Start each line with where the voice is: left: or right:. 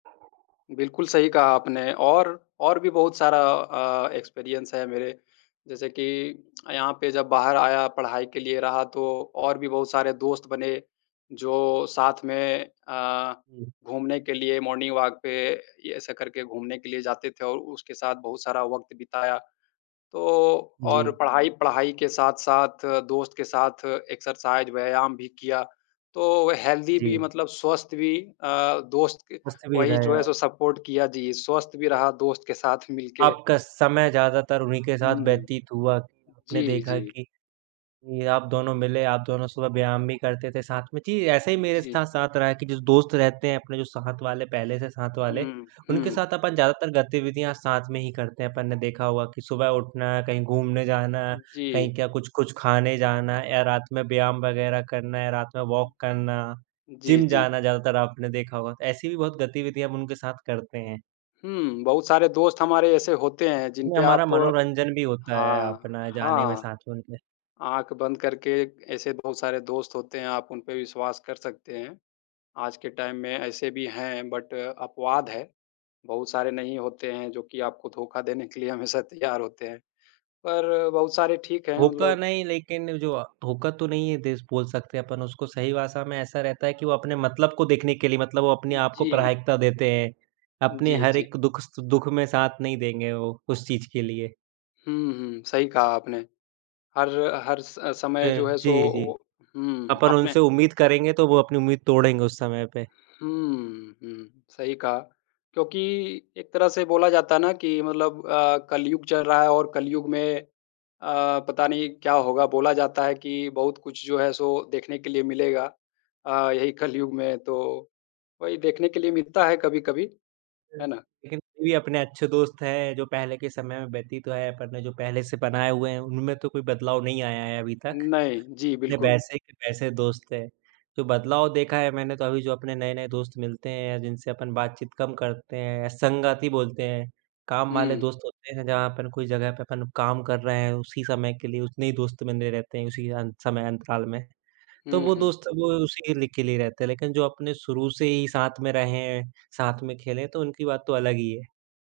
left: बिल्कुल सही कहा आपने। और, और भी बहुत सारा अ, एक्सपीरियंस है मेरे। जैसे कि यहाँ पे जब बाहर आया पढ़ाई के लिए रहा तो और भी बहुत सारे दोस्त बने जो साथ में अ,
right: हुँ।
left: घूमने के लिए मॉर्निंग वॉक पे ये ऐसे करके घूमने के लिए जाते थे और उसके साथ बहुत सारा वक़्त बिताया। तो और
right: जी।
left: पढ़ाई पढ़ाई के साथ-साथ दोस्त के साथ एक्सरसाइज़ व्यायाम भी किया। तो हेल्दी भी
right: जी।
left: मतलब स्वस्थ भी अ, दोस्त क
right: मस्ती में
left: वही
right: रहे
left: जो है
right: आप।
left: सो सपोर्ट किया जी। स्वस्थ भी रहा दोस्त के साथ मिल के।
right: आपका समय ज़्यादातर उन्हीं के
left: हुँ,
right: साथ
left: हुँ।
right: व्यतीत हुआ कि आपने
left: जी,
right: देखा
left: जी।
right: कि ये आप दोनों मिले, आप दोनों सुबह व्यायाम भी करते थे साथ में। जी, ऐसे ही
left: हुँ,
right: मेरे स्थ
left: जी।
right: साथ रहा कि जो दोस्त रहते हैं अपने जो साथ वाले, पहले से साथ वाले,
left: हुँ,
right: उनके
left: हुँ।
right: साथ अपन ज़्यादातर गतिविधियाँ साथ में ही करते हैं। अपन ने देखा होगा कि सुबह
left: हुँ।
right: उठना, कहीं घूमने जाना, कहीं
left: जी।
right: क्या कुछ-कुछ खाने जाना या रात में व्यायाम वगैरह करना, या रात में
left: हुँ।
right: वॉक करना,
left: जी,
right: जिम
left: जी।
right: जाना ज़्यादातर आपने देखा होगा। ऐसी भी बहुत गतिविधियाँ हम उनके साथ करते हैं।
left: हुँ, बहुत सारे दोस्त हमारे ऐसे होते हैं जिन
right: नहीं,
left: पे
right: हमारा
left: आप
right: मनोरंजन भी होता है
left: हाँ,
right: अपना जाने में
left: हाँ।
right: साथ में उनके।
left: आँख बंद करके ऐसे बहुत सारे दोस्त होते हैं, आप उन पे विश्वास कर सकते हैं। आज के टाइम में ऐसे भी हैं बट अपवाद है। बहुत सारे नहीं होते हैं जो कि आपको धोखा देने के लिए हमेशा तैयार होते हैं। पर बहुत सारे ठीक हैं
right: धोका
left: मतलब
right: नहीं, लेकिन जो अ, धोखा तो नहीं ये देस बोल सकते अपन उसको। सही भाषा में ऐसा रहता है कि वो अपने मतलब को देखने के लिए मतलब वो अपने आप को
left: जी।
right: प्राथमिकता देते हैं। अपने
left: जी,
right: हर
left: जी।
right: एक दुःख सु दुःख में साथ नहीं देंगे वो, उस चीज़ के लिए।
left: हुँ, हुँ सही कहा आपने। हर हर स समय
right: प
left: जो है सो
right: जी,
left: वो
right: जी।
left: हुँ,
right: अपन
left: आपने
right: उनसे उम्मीद करेंगे तो वो अपनी उम्मीद तोड़ेंगे उस समय पे।
left: हुँ, हुँ सही कहा। क्योंकि एक तरह से बोला जाता है ना कि मतलब अ, कलियुग चल रहा है और कलियुग में अ, पता नहीं क्या होगा। बोला जाता है कि बहुत कुछ जो है सो देखने के लिए मिलेगा अ, यहीं कलियुग में। तो वहीं देखने के लिए मिलता है कभी-कभी। है
right: यस
left: ना?
right: लेकिन अभी अपने अच्छे दोस्त हैं जो पहले के समय में व्यतीत है अपन ने जो पहले से बनाए हुए हैं उनमें तो कोई बदलाव नहीं आया है अभी तक।
left: नहीं। जी,
right: अपने
left: बिल्कुल।
right: वैसे के वैसे दोस्त हैं। जो बदलाव देखा है मैंने तो अभी जो अपने नए-नए दोस्त मिलते हैं या जिनसे अपन बातचीत कम करते हैं, संगती बोलते हैं। काम वाले
left: हुँ।
right: दोस्त होते हैं जहाँ पर कोई जगह पे अपन काम कर रहे हैं उसी समय के लिए उतने ही दोस्त बने रहे रहते हैं उसी अं समय अंतकाल में। तो
left: हुँ,
right: वो
left: हुँ।
right: दोस्त वो उसी लि के लिए रहते हैं। लेकिन जो अपने शुरू से ही साथ में रहे, साथ में खेले तो उनकी बात तो अलग ही है।